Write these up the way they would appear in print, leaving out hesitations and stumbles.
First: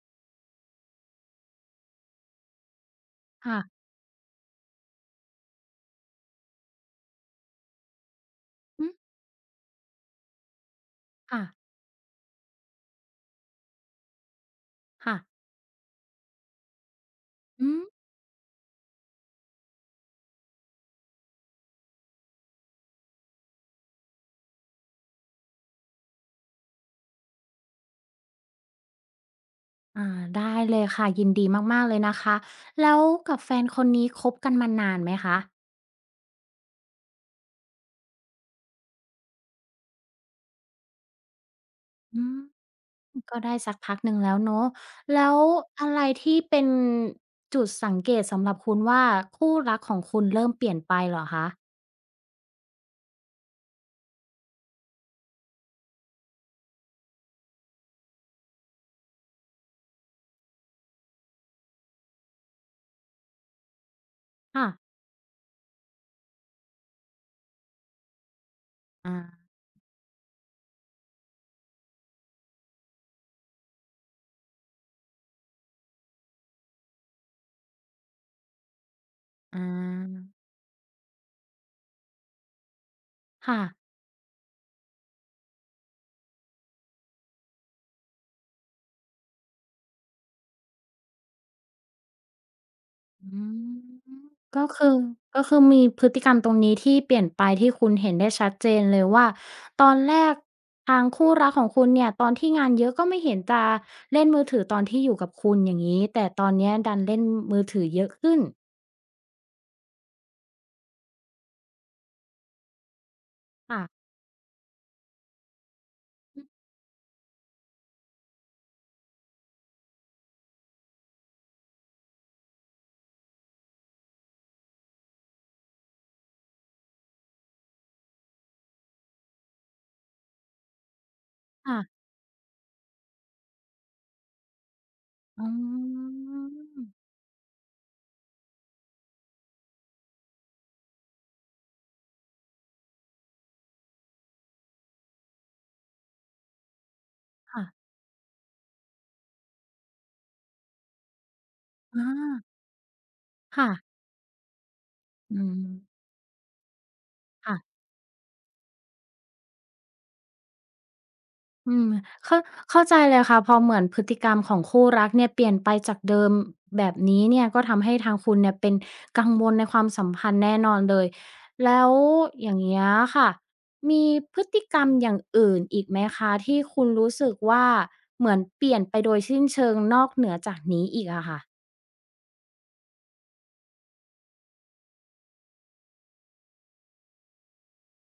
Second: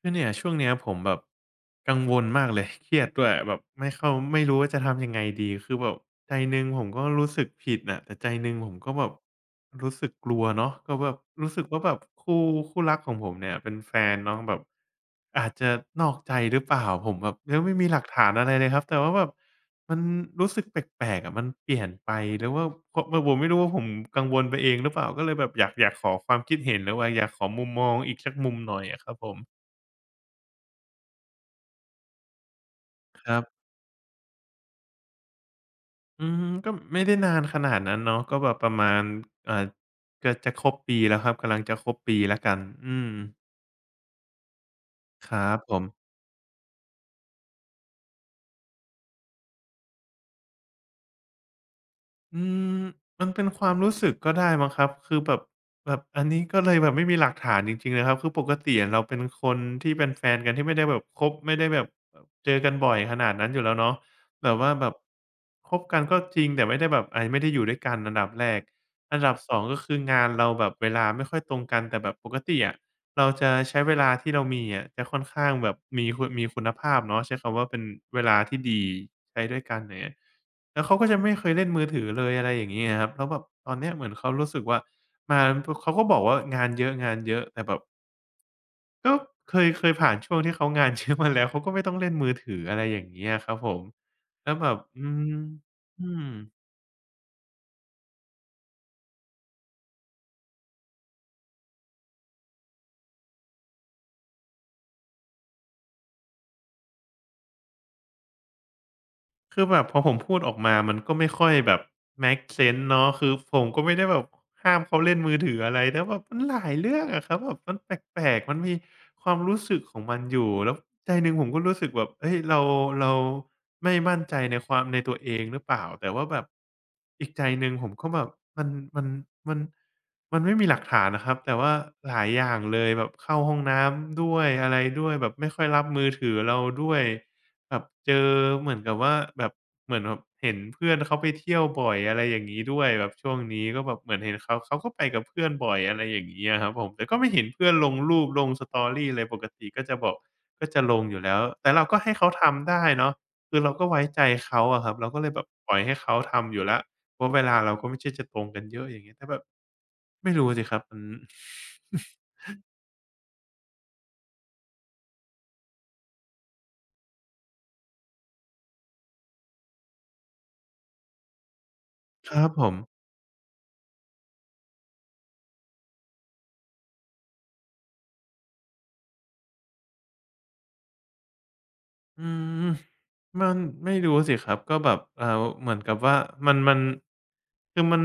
คือเนี่ยช่วงเนี้ยผมแบบกังวลมากเลย เครียดด้วยแบบค่ะไม่เข้าไม่รู้ว่าจะทำยังไงดีคือแบบใจหนึ่งผมก็รู้สึกผิดน่ะแต่ใจหนึ่งผมอืก็มแบบรู้สึกกลัวเนาะก็แบบค่ะรู้สึกว่าแบบคู่รักของผมเนี่ยเป็นแฟนเนาะแบบค่ะอาจจะนอกใจหรือเปล่าผมแบบยังอืไม่มมีหลักฐานอะไรเลยครับแต่ว่าแบบมันรู้สึกแปลกๆอะมันเปลี่ยนไปหรือว่าพผมไม่รู้ว่าผมกังวลไปเองหรือเปล่าก็เลยแบบอยากขอความคิดเห็นหรือว่าอยากขอมุมมองอีกสักมุมหน่อยอะครับผม อาได้เลยค่ะ ยินดีมากๆเลยนะคะ แล้วครักับแฟบ นคนนี้คบกันมานานไหมคะอืม ก็ไม่ได้นานขนาดนั้นเนาะก็แบบประมาณอ่าเกือบจะครบปีแล้วครับ กำลังจะครบปีอืแล้มวกัน อืมก็ได้สักพักหนึ่งแล้วเนาะคแล้วรับผม อะไรที่เป็นจุดสังเกตสำหรับคุณว่าคู่รักของคุณเริ่มเปลี่ยนไปเหรอคะอืมมันเป็นความรู้สึกก็ได้มั้งครับคือแบบแบบอันนี้ก็เลยแบบไม่มีหลักฐานจริงๆนะครับคือปกติอะเราเป็นคนที่เป็นแฟนกันที่ไม่ได้แบบคบไม่ได้แบบเจอกันบ่อยขนาดนั้นอยู่แล้วเนาะแบบว่าแบค่ะบคบกันก็จริงแต่ไม่ได้แบบไม่ได้อยู่ด้วยกันอันดับแรกอาอันดับสองก็คืองานเราแบบเวลาไม่ค่อยตรงกันแต่แบบปกติอะเราจะใช้เวลาที่เรามีอะจะค่อนข้างแบบมีคุณภาพเนาะใช้คำว่าเป็นเวลาที่ดีใช้ด้อาวยกันอย่างเงี้ย แล้วเขาก็จะไม่เคยเล่นมือถือเลยอะไรอย่างงี้อะครับแล้วแบบค่ะ ตอนเนี้ยเหมือนเขารู้สึกว่ามาเขาก็บอกว่างานเยอะงานเยอะแต่แบบก็เคยผ่านช่วงที่เขางานเยอะมาแล้วเขาก็ไม่ต้องเล่นมือถืออะไรอย่างเงี้ยอืครับผมมแล้วก็แบบคือก็คือมีพอืฤติม กรรมตรงนี้ที่เปลี่ยนไปที่คุณเห็นได้ชัดเจนเลยว่าตอนแรกทางคู่รักของคุณเนี่ยตอนที่งานเยอะก็ไม่เห็นจะเล่นมือถือตอนที่อยู่กับคุณอย่างนี้แต่ตอนเนี้ยดันเล่นมือถือเยอะขึ้นคือแบบพอผมพูดออกมามันก็ไม่ค่อยแบบ make sense เนาะคือผมก็ค่ะไม่ได้แบบห้ามเขาเล่นมือถืออะไรแต่แบบมันอืหลายเรื่องอะครับแบบมันแปลกๆมันมีความรู้สึกของมันอยู่แล้วใจหนึ่งผมก็รู้สึกแบบเฮ้ยเราไม่มั่นใจในความในตัวเองหรือเปล่าแต่ว่าแบบอีกใจหนึ่งผมก็แบบมันมันมันมันไม่มีหลักฐานนะครับแต่ว่าหลายอย่างเลยแบบเข้าห้องน้ำด้วยอะไรด้วยแบบไม่ค่อยรับมือถือเราด้วย มแบบเจอเหมือนกับว่าแบบเหมือนแบบเห็นเพื่อนเขาไปเที่ยวบ่อยอะไรอย่างนี้ด้วยแบบช่วงนี้ก็แบบเหมือนเห็นเขาก็ไปกับเพื่อนบ่อยอะไรอย่างนี้อะครับผมแต่ก็ไม่เห็นค่ะเพื่อนลงรูปลง Story เลยปกติก็จะบอกก็จะลงอยู่แล้วแต่เราก็อ๋อให้เขาทำได้เนาะคือค่ะเราอาก็ไว้ค่ะใจเขาอะครับเราก็เลยอืแบบมปล่อยให้เขาทำอยู่แล้วเพราะเวลาเราค่ะ ก็ไม่ใช่จะตรงกันเยอะอย่างเงี้ยแต่แบบไม่รู้สิครับมัน อืม เข้าเข้าใจเลยค่ะพอเหมือนพฤติกรรมของคู่รักเนี่ยเปลี่ยนไปจากเดิมแบบนี้เนี่ยก็ทำให้ทางคุณเนี่ยเป็นกังวลในความสัมพันธ์แน่นอนเลยแล้วครัอบย่าผงม เงี้ยค่ะมีพฤติกรรมอย่างอื่นอีกไหมคะที่คุณรู้สึกว่าเหมือนเปลี่ยนไปโดยสิ้นเชิงนอกเหนือจากนี้อีกอะค่ะอืมมันไม่รู้สิครับก็แบบเหมือนกับว่ามันมันคือมัน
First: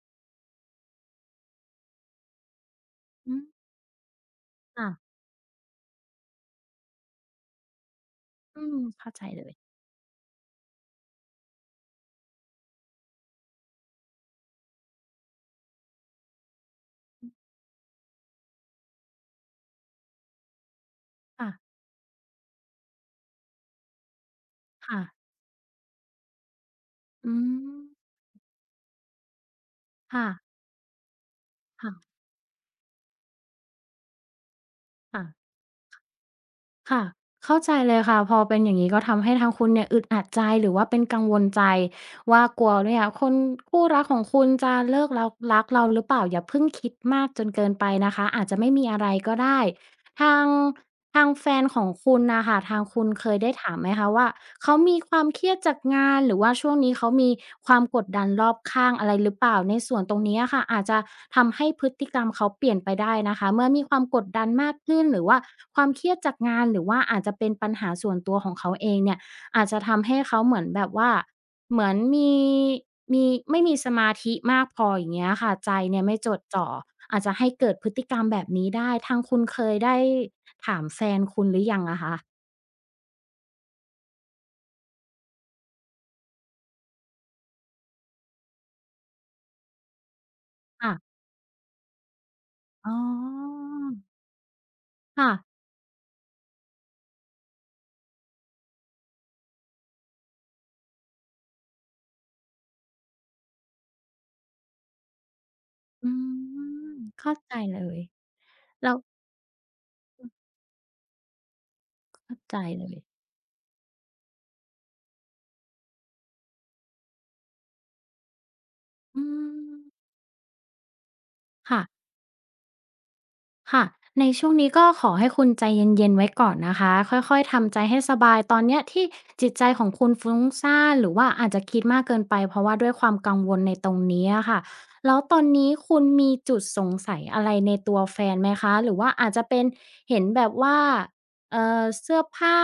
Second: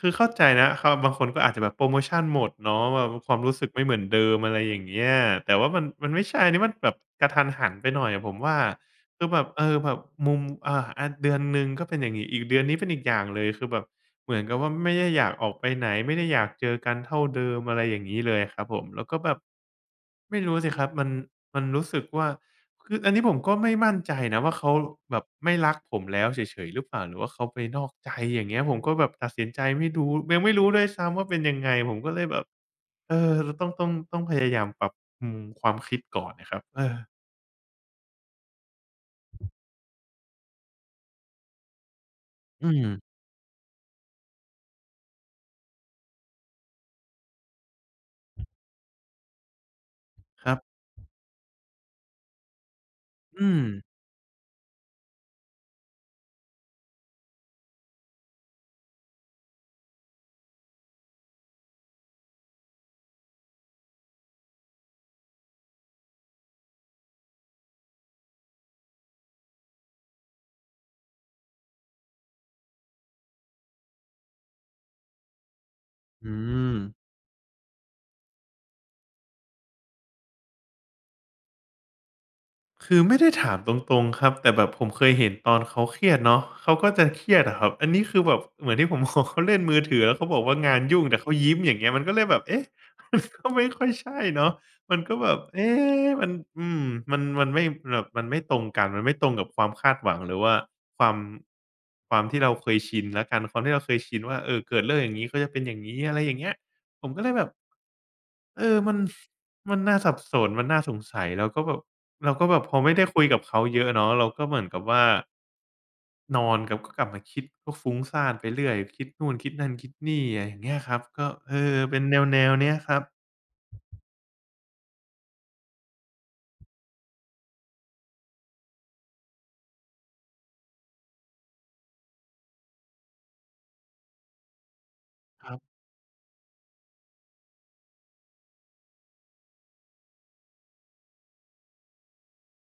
คือเข้าใจนะเขาบางคนก็อาจจะแบบโพรโมชันหมดเนาะแบบคอืวามมรู้สึกไม่เหมือนเดิมอะไรอย่างค่ะเงี้ยแต่ว่ามันไม่ใช่อันนี้มันแบบกะทันหันไปหน่อยอะผมว่า อืมเข้าใจคือแบเลบยเออแบบมุมอ่าอาเดือนหนึ่งก็เป็นอย่างงี้อีกเดือนนี้เป็นอีกอย่างเลยคือแบบเหมือนกับว่าไม่ได้อยากออกไปไหนไม่ได้อยากเจอกันเท่าเดิมอะไรอย่างงี้เลยครับผมแล้วก็แบบไม่รู้สิครับมันมันค่ะรู้สึกว่าคืออันนี้ผมก็ไม่มั่นใจนะว่าเขาค่ะแบบไม่รักผมแล้วเฉยๆหรือเปล่าหรือว่าอืเขาไปนมอกใจอย่างเงี้ยผมก็แบบตัดสินใจไม่รู้ค่ะยังไม่รู้ด้วยซ้ำว่าเป็นยังไงผค่ะมก็เลยแบบเออเราต้องพยายามปรับค่ะ อืมความคิดก่อนน่ะครับเออค่ะเข้าใจเลยค่ะพอเป็นอย่างนี้ก็ทำให้ทางคุณเนี่ยอึดอัดใจหรือว่าเป็นกังวลใจว่ากอืลัวมเนี่ยคนคู่รักของคุณจะเลิกเรารักเราหรือเปล่าอย่าเพิ่งคิดมากจนเกินไปนะคะอาจจะไม่มีอะไรก็ได้ ทาคงรับทางแฟนของคุณน่ะค่ะทางคุณเคยอืได้ม ถามไหมคะว่าเขามีความเครียดจากงานหรือว่าช่วงนี้เขามีความกดดันรอบข้างอะไรหรือเปล่าในส่วนตรงนี้อะค่ะอาจจะทำให้พฤติกรรมเขาเปลี่ยนไปได้นะคะเมื่อมีความกดดันมากขึ้นหรือว่าความเครียดจากงานหรือว่าอาจจะเป็นปัญหาส่วนตัวของเขาเองเนี่ยอาจจะทำให้เขาเหมือนแบบว่า เหมือนมีไม่มีสมาธิมากพออย่างเงี้ยค่ะใจเนี่ยไม่จอืดจ่อม อาจจะให้เกิดพฤติกรรมแบบนี้ได้ทางคุณเคยได้ถามแฟนคุณหรือยังอะคะคือไม่ได้ถามตรงๆครับแต่แบบผมเคยเห็นตอนเขาเครียดเนาะเขาก็จะเครียดอะครับอันนี้คือแบบเหมือนที่ผมบอกเขาเล่นมือถือแล้วเขาบอกว่างานยุ่งค่ะแต่เขายิ้มอย่างเงี้ยมันก็เลยแบบเอ๊ะอ๋อมันก็ไม่ค่อยใช่เนาะมันก็แบค่ะบเอ๊ะมันอืมมันไม่แบบมันไม่ตรงกันมันไม่ตรงกับความคาดหวังหรือว่าความความที่เราเคยชินแล้วกันความที่เราเคยชินว่าเออเกิดเรื่องอย่างงี้ก็จะเป็นอย่างงี้อือะไรอย่างเงี้ยมผมก็เลยเข้าแบบใจเลยเออเรามันน่าสับสนมันน่าสงสัยแล้วก็แบบ เราเข้าก็แบใจบพอเลไม่ยได้คุยกับเขาเยอะเนาะเราก็เหมือนกับว่านอนกับก็กลับมาคิดก็ฟุ้งซ่านไปเรื่อยคิดอืนู่นคิดนั่นมคิดนี่อะไรอย่างเงี้ยครับก็เออค่ะ เป็นแนวๆเนี้ยครับค่ะในช่วงนี้ก็ขอให้คุณใจเย็นๆไว้ก่อนนะคะค่อยๆทำใจให้สบายตอนเนี้ยที่จิตใจของคุณฟุ้งซ่านหรือว่าอาจจะคิดมากเกินไปเพราะว่าด้วยความกังวลในตรงนี้อะค่ะแล้วตอคนรับ นี้คุณมีจุดสงสัยอะไรในตัวแฟนไหมคะหรือว่าอาจจะเป็นเห็นแบบว่าเสื้อผ้า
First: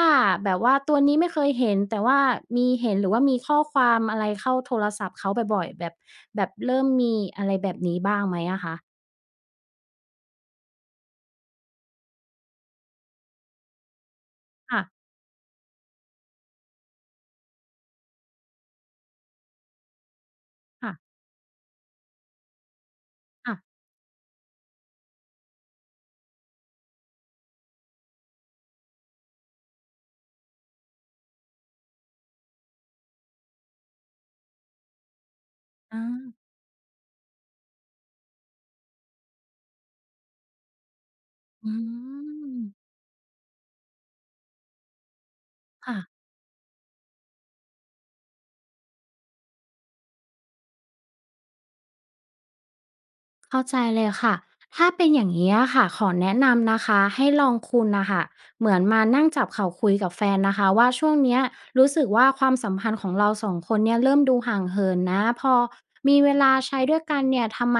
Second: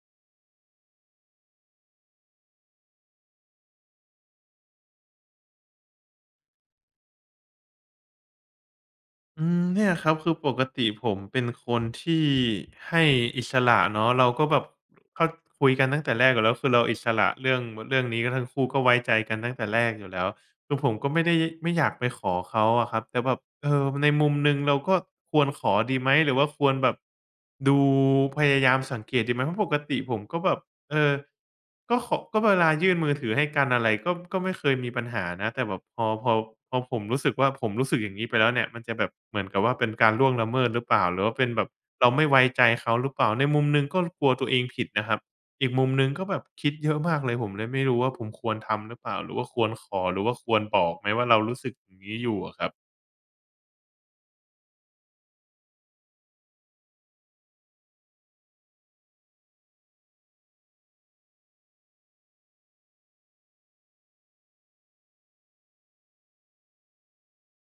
แบบว่าตัวนี้ไม่เคยเห็นแต่ว่ามีเห็นหรือว่ามีข้อความอะไรเข้าโทรศัพท์เขาบ่อยๆแบบเริ่มมีอะไรแบบนี้บ้างไหมอะคะอืมเนี่ยครับคือปกติผมเป็นคนที่ให้อิสระเนาะเราก็แบบค่เขาคุยกันตั้งแต่แรกอยู่แล้วคือเราอิสระเรื่องนี้ก็ทั้งคู่ก็ไว้ใจกันตั้งแต่แรกอยู่แล้วคือผะมก็ไม่ได้ไม่อยากไปขอเขาอะครับแต่แบบๆๆเออในมุมหนึ่งเราก็ควรขอดีไหมหรือว่าควรแบบดูพยายามสังเกตดีไหมเพราะปกติผมก็แบบ เออก็ขอก็เวลายื่นมือถือให้กันอะไรก็ไม่เคยมีปัญหานะแต่แบบพอพออา พอผมรู้สึกว่าผมรู้สึกอย่างงี้ไปแล้วเนี่ยมันจะแบบเหมือนกับว่าเป็นการล่วงละเมิดหรือเปล่าหรือว่าเป็นแบบอืเราไม่ไว้มใจเขาหรือเปล่าในมุมหนึ่งก็กลัวตัวเองผิดนะครับอีกมุมค่ะหนึ่งก็แบบคิดเยอะมากเลยผมเลยไม่รู้ว่าผมควรทำหรือเปล่าหรือว่าควรขอหรือว่าควรบอกไหมว่าเรารู้สึกอย่างงี้อยู่อะครับเข้าใจเลยค่ะถ้าเป็นอย่างนี้ยค่ะขอแนะนำนะคะให้ลองคุณนะคะเหมือนมานั่งจับเข่าคุยกับแฟนนะคะว่าช่วงเนี้ยรู้สึกว่าความสัมพันธ์ของเราสองคนเนี่ยเริ่มดูห่างเหินนะพอมีเวลาใช้ด้วยกันเนี่ยทำไม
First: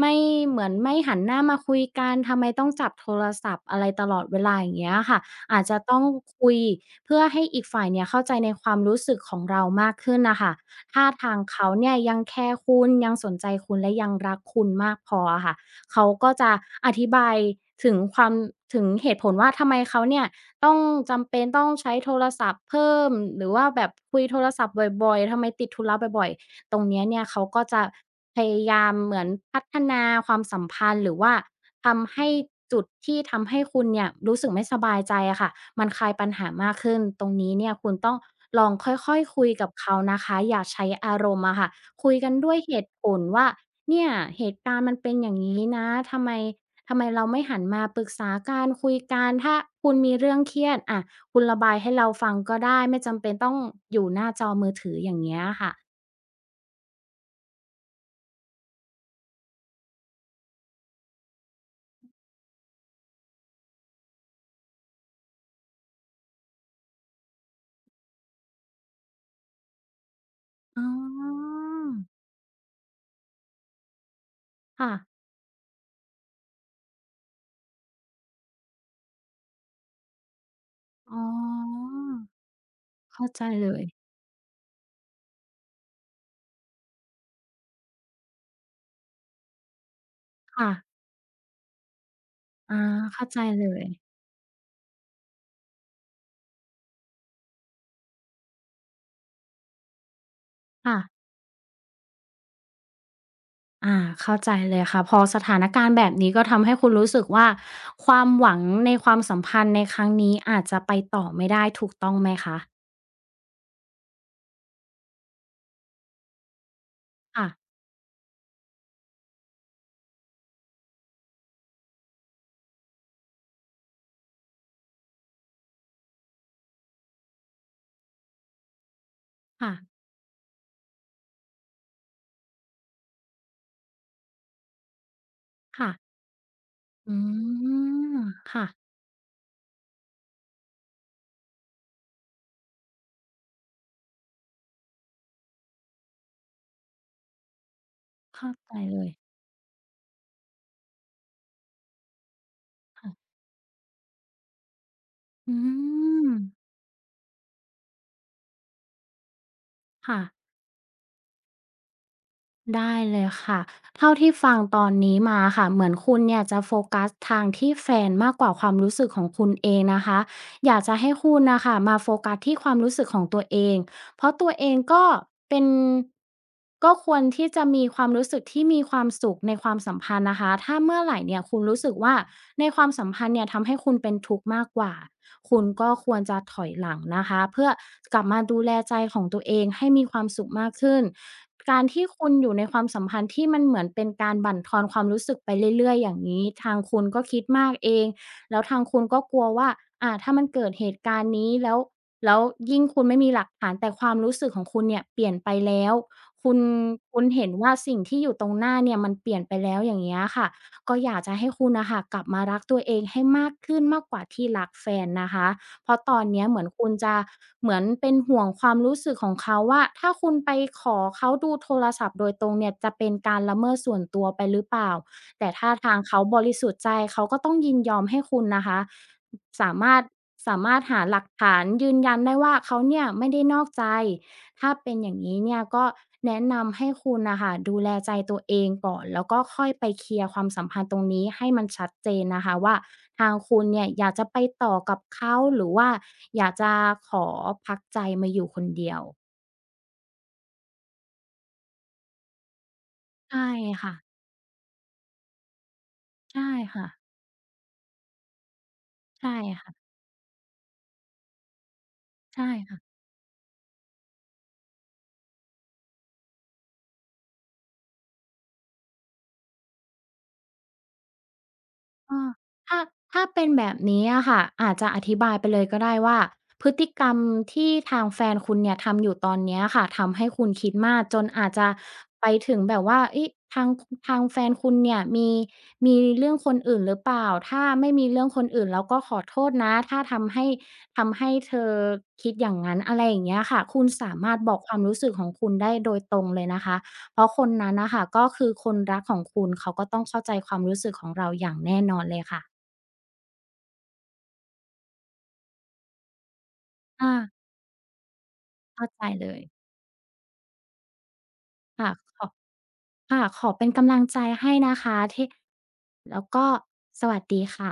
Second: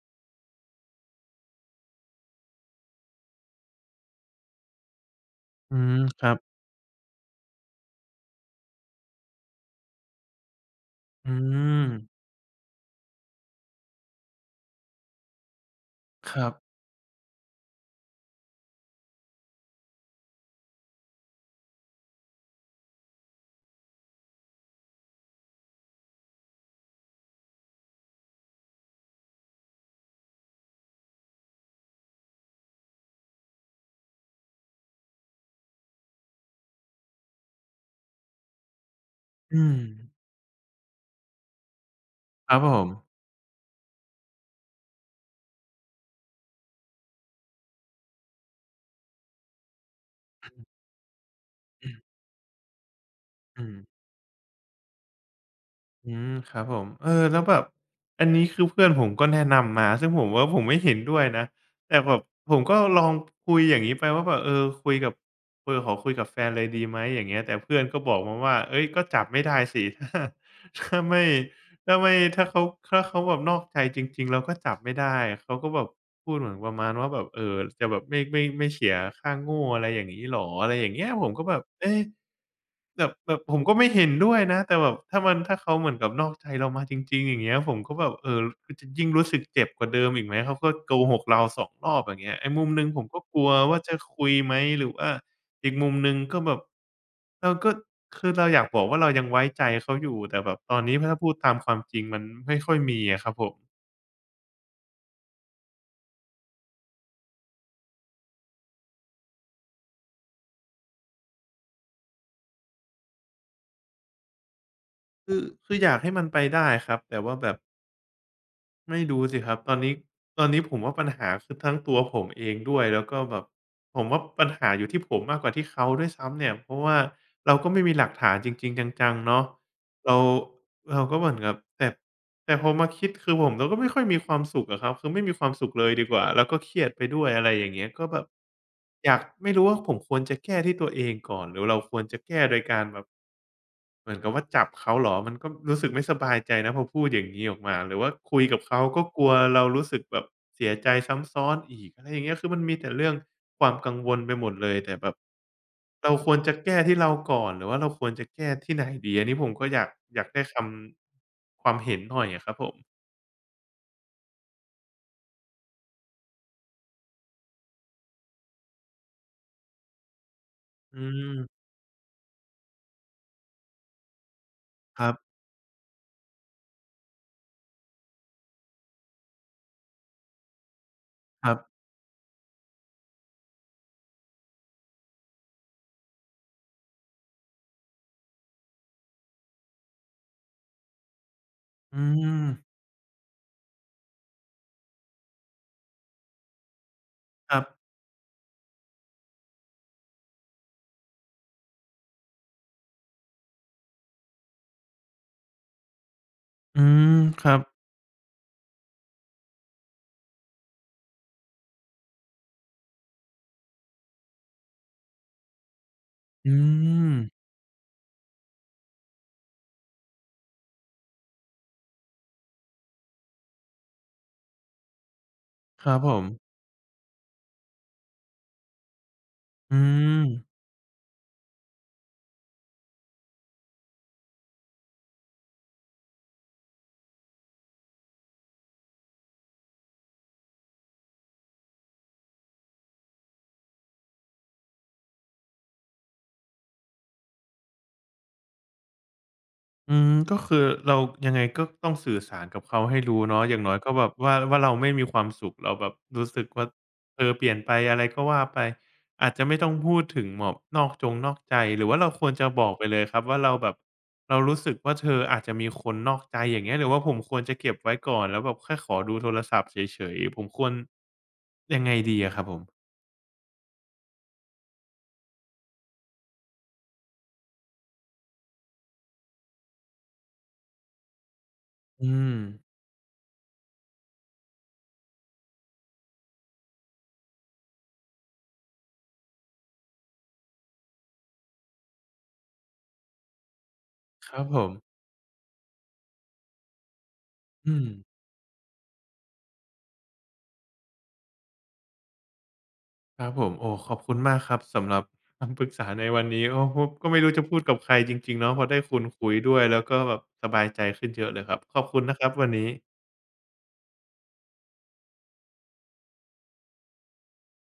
ไม่เหมือนไม่หันหน้ามาคุยกันทำไมต้องจับโทรศัพท์อะไรตลอดเวลาอย่างเงี้ยค่ะอาจอืจะมต้องครัคุบยเพื่อให้อีกฝ่ายเนี่ยเข้าใจในความรู้สึกของเรามากขึ้นนะคะ ท่าอืทางเขามเนี่ยยังแคร์คุณยังสนใจคุณและยังรักคุณมากพออะค่ะเขาก็ครัจะบอธิบายถึงความถึงเหตุผลว่าทำไมเขาเนี่ยต้องจำเป็นต้องใช้โทรศัพท์เพิ่มหรือว่าแบบคุยโทรศัพท์บ่อยๆทำไมติดธุระบ่อยๆ ตรงเนี้ยเนี่ยเขาก็จะพยายามเหมือนพัฒนาความสัมพันธ์หรือว่าทำให้จุดที่ทำให้คุณเนี่ยรู้สึกไม่สบายใจอะค่ะมันคลายปัญหามากขึ้นตรงนี้เนี่ยคุณต้องลองค่อยๆคุยอืกับมเขานะคะอย่าใช้อารมณ์อะค่ะคุยกันคด้วรัยบผเหมตุผลว่าเนี่ยเหตุการณ์มันเป็นอย่างนี้นะทำไมเราไม่หันมาปรึกษาการคุยกันถ้าคุณมีเรื่องเครียดอะคุณระบายอือให้เราฟังก็ได้ไม่จำเป็นต้องอือม ยู่หน้าจอมือถืออย่างเงี้ยค่ะ อืมครับผมเออแล้วแบบอันนี้คือเพื่อนผมก็แนะนำมาซึ่งผมว่าผมไม่เห็นด้วยนะแต่แบบผมก็ลองคุยอย่างงี้ไปว่าแบบเออคุยกับเออขอคุยกับแฟนเลยดีไหมอย่างเงี้ยแต่เพื่อนก็บอกมาว่าเฮ้ยก็จับไม่ได้สิ ถ้าอ๋ถ้าไม่อถ้าไม่ถ้าเขาถ้าเขาแบบนอกใจจริงๆเราก็จับค่ะไม่ได้เขาก็แบบพูดเหมือนประมาณว่าแบบเออจะแบบไม่เสียค่าโง่อะไรอย่างงี้เหรออะไรอย่างเงี้ยอ๋ผมก็แบบอเอ๊ะ แบบเข้าแบบใจผมเลก็ยไม่เห็นด้วยนะแต่แบบถ้าเขาเหมือนกับนอกใจเรามาจริงๆอย่างเงี้ยผมก็แบบเออคือจะยิ่งรู้สึกเจ็บกว่าเดิมอีกไหมเขาก็ค่ะโกหกเราสองรอบอย่างเงี้ยไอ้มุมหอานึ่งผมก็เข้ากใจลัวเลว่ายจะคุยไหมหรือว่าอีกมุมหนึ่งก็แบบเราก็คือเราอยากบอกว่าเรายังไว้ใจเขาอยู่แต่แบบตอนนี้ค่ะถ้าพูดตามความจริงมันไม่ค่อยมีอะครับผมอาเข้าใจเลยค่ะพอสถานการณ์แบบนี้ก็ทำให้คุณรู้สึกว่าความหวังในความสัมพันธ์ในครั้งนี้อาจจะไปต่อไม่ได้ถูกต้องไหมคะคืออยากให้มันไปได้ครับแต่ว่าแบค่ะบ ไม่รู้สิครับตอนนี้ผมว่าปัญหาคือทั้งตัวผมเองด้วยแล้วก็แบบผมว่าปัญหาอยู่ที่ผมมากกว่าที่เขาด้วยซ้ำเนี่ยเพราะว่าเราก็ไม่มีหลักฐานจริงๆจังๆเนาะค่ะเราเราก็เหมือนกับแต่แต่พอมาคิดคือผมเราก็ไม่ค่อยมีความสุขอะครับคือไม่มีความสุขเลค่ะยดีกว่าแล้วก็เครียดไปด้วยอะไรอือย่างเงี้ยก็แบมบค่ะอยากไม่รู้ว่าผมควรจะแก้ที่ตัวเองก่อนหรือเราควรจะแก้โดยการแบบ เหมือนกับว่าจับเขาเหรอมันก็รู้สึกไม่สบายใจนะพอพูดอย่างงี้ออกมาหรือว่าคุยเข้ากับใจเขาเลก็ยกลัวเรารู้สึกแบบเสียใจซ้ำซ้อนอีกอะไรอย่างเงี้ยคือมันมีแต่เรื่องค่ะความกังวลไปหมดเลยแต่แบบอืเราคมวรจะแก้ที่เราก่อน หรือว่าเราควรจะแก้ที่ไหนดีอันนี้ผมก็อยากอค่ะ ยากได้คำความเห็นหน่อยอะครับผมได้เลยค่ะ เท่าที่ฟังตอนนี้มาค่ะ เหมือนคุณเนี่ยจะโฟกัสทางที่แฟนมากกว่าความรู้สึกของคุณเองนะคะ อยากจะอืให้มคุณนะคะมาโฟกัสที่ความรู้สึกของตัวเอง เพราะตัวเองคก็รับ เป็นก็ควรที่จะมีความรู้สึกที่มีความสุขในความสัมพันธ์นะคะถ้าเมื่อไหร่เนี่ยครัคุณบรู้สึกว่าในความสัมพันธ์เนี่ยทำให้คุณเป็นทุกข์มากกว่าคุณก็ควรจะถอยหลังนะคะเพื่อกลับมาดูแลใจของตัวเองให้มีความสุขมากขึ้นการอืที่คุณมอยู่ในความสัมพันธ์ที่มันเหมือนเป็นการบั่นทอนความรู้สึกไปเรื่อยๆอย่างนี้ทางคุณก็คิดครัมากบเองแล้วทางคุณก็กลัวว่าถ้ามันเกิดเหตุการณ์นี้แล้ว แล้วยิ่งคุณไม่มีหลักฐานแต่ความรู้สึกของคุณเนี่ยเปลี่ยนไปแล้วคุณอืมคุณคเห็นรับว่าสิ่งที่อยู่ตรงหน้าเนี่ยมันเปลี่ยนไปแล้วอย่างเงี้ยค่ะก็อยากจะให้คุณน่ะค่ะกลับมารักตัวเองให้มากขึ้นมากกว่าที่รักแฟนนะคะ เพราะตอนเนี้ยอืเหมือนคุณมจะเหมือนเป็นห่วงความรู้สึกของเขาว่าถ้าคุณไปขอเขาดูโทรศัพท์โดยตรงเนี่ยจะเป็นการละเมิดส่วนตัวไปหรือเปล่าแต่ถ้าครัทาบงผเขามบริสุทธิ์ใจเขาก็ต้องยินยอมให้คุณนะคะสาอืมารถม สามารถหาหลักฐานยืนยันได้ว่าเขาเนี่ยไม่ได้นอกใจถ้าเป็นอย่างนี้เนี่ยก็แนะนำให้คุณน่ะค่ะดูแลใจตัวเองก่อนแล้วก็ค่อยไปเคลียร์ความสัมพันธ์ตรงนี้ให้มันชัดเจนนะคะว่า ทางคุณเนี่ยอยากจะไปต่อกับเขาหรือว่าอยากจะขอพักใจมาอยู่คนเดียวอืมก็คือเรายังไงก็ต้องสื่อสารกับเขาให้รู้เนาะใช่อย่างน้อยก็ค่ะแบบว่าว่าเราไม่มีความสุขเราแบบรู้สึกใช่ว่าค่ะเธอเปลี่ยนไปอะไรก็ว่าไปอาใช่จจะไม่ต้อค่ะงพูดถึงแบบนอกจงนอกใจหรือว่าเราควรใช่จะบอกค่ะ ไปเลยครับว่าเราแบบเรารู้สึกว่าเธออาจจะมีคนนอกใจอย่างเงี้ยหรือว่าผมควรจะเก็บไว้ก่อนแล้วแบบแค่ขอดูโทรศัพท์เฉยๆผมควรยังไงดีอาอะครับผมถ้าเป็นแบบนี้อะค่ะอาจจะอธิบายไปเลยก็ได้ว่าพฤติกรรมที่ทางแฟนคุณเนี่ยทำอยู่ตอนเนี้ยค่ะทำให้คุณคิดมากจนอาจจะอืไปมถึงแบบว่าเอ๊ะทางทางแฟนคุณเนี่ยมีเรื่องคนอื่นหรือเปล่าถ้าไม่มีเรื่องคนอื่นแล้วก็ขอโทษนะถ้าทำให้เธอคิดอย่างงั้นอะไรอย่างเงี้ยค่ะคุณสาคมารถรับบผอกคมวามรู้สึกของคุณได้โดยตรงเลยนะคะ เพราะคนนั้อืนม น่ะค่ะก็คือคนรักของคุณเขาก็ต้องเข้าใจความรู้สึกของเราอย่างแน่นอนเลยค่ะครับผมโอ้ขอบคุณมากครับสำหรับ คำปรึกษาในวันนี้โอ้พก็อาไม่รู้จะพูดกับใครจริงๆเนาะพอได้เข้าคุใจณเลคุยยด้วยแล้วก็แบบสบายใจขึ้นเยอะเลยครับขอบค่ะคุณนะขคอรับวันนี้ค่ะขอเป็นกำลังใจให้นะคะที่แล้วก็สวัสดีค่ะ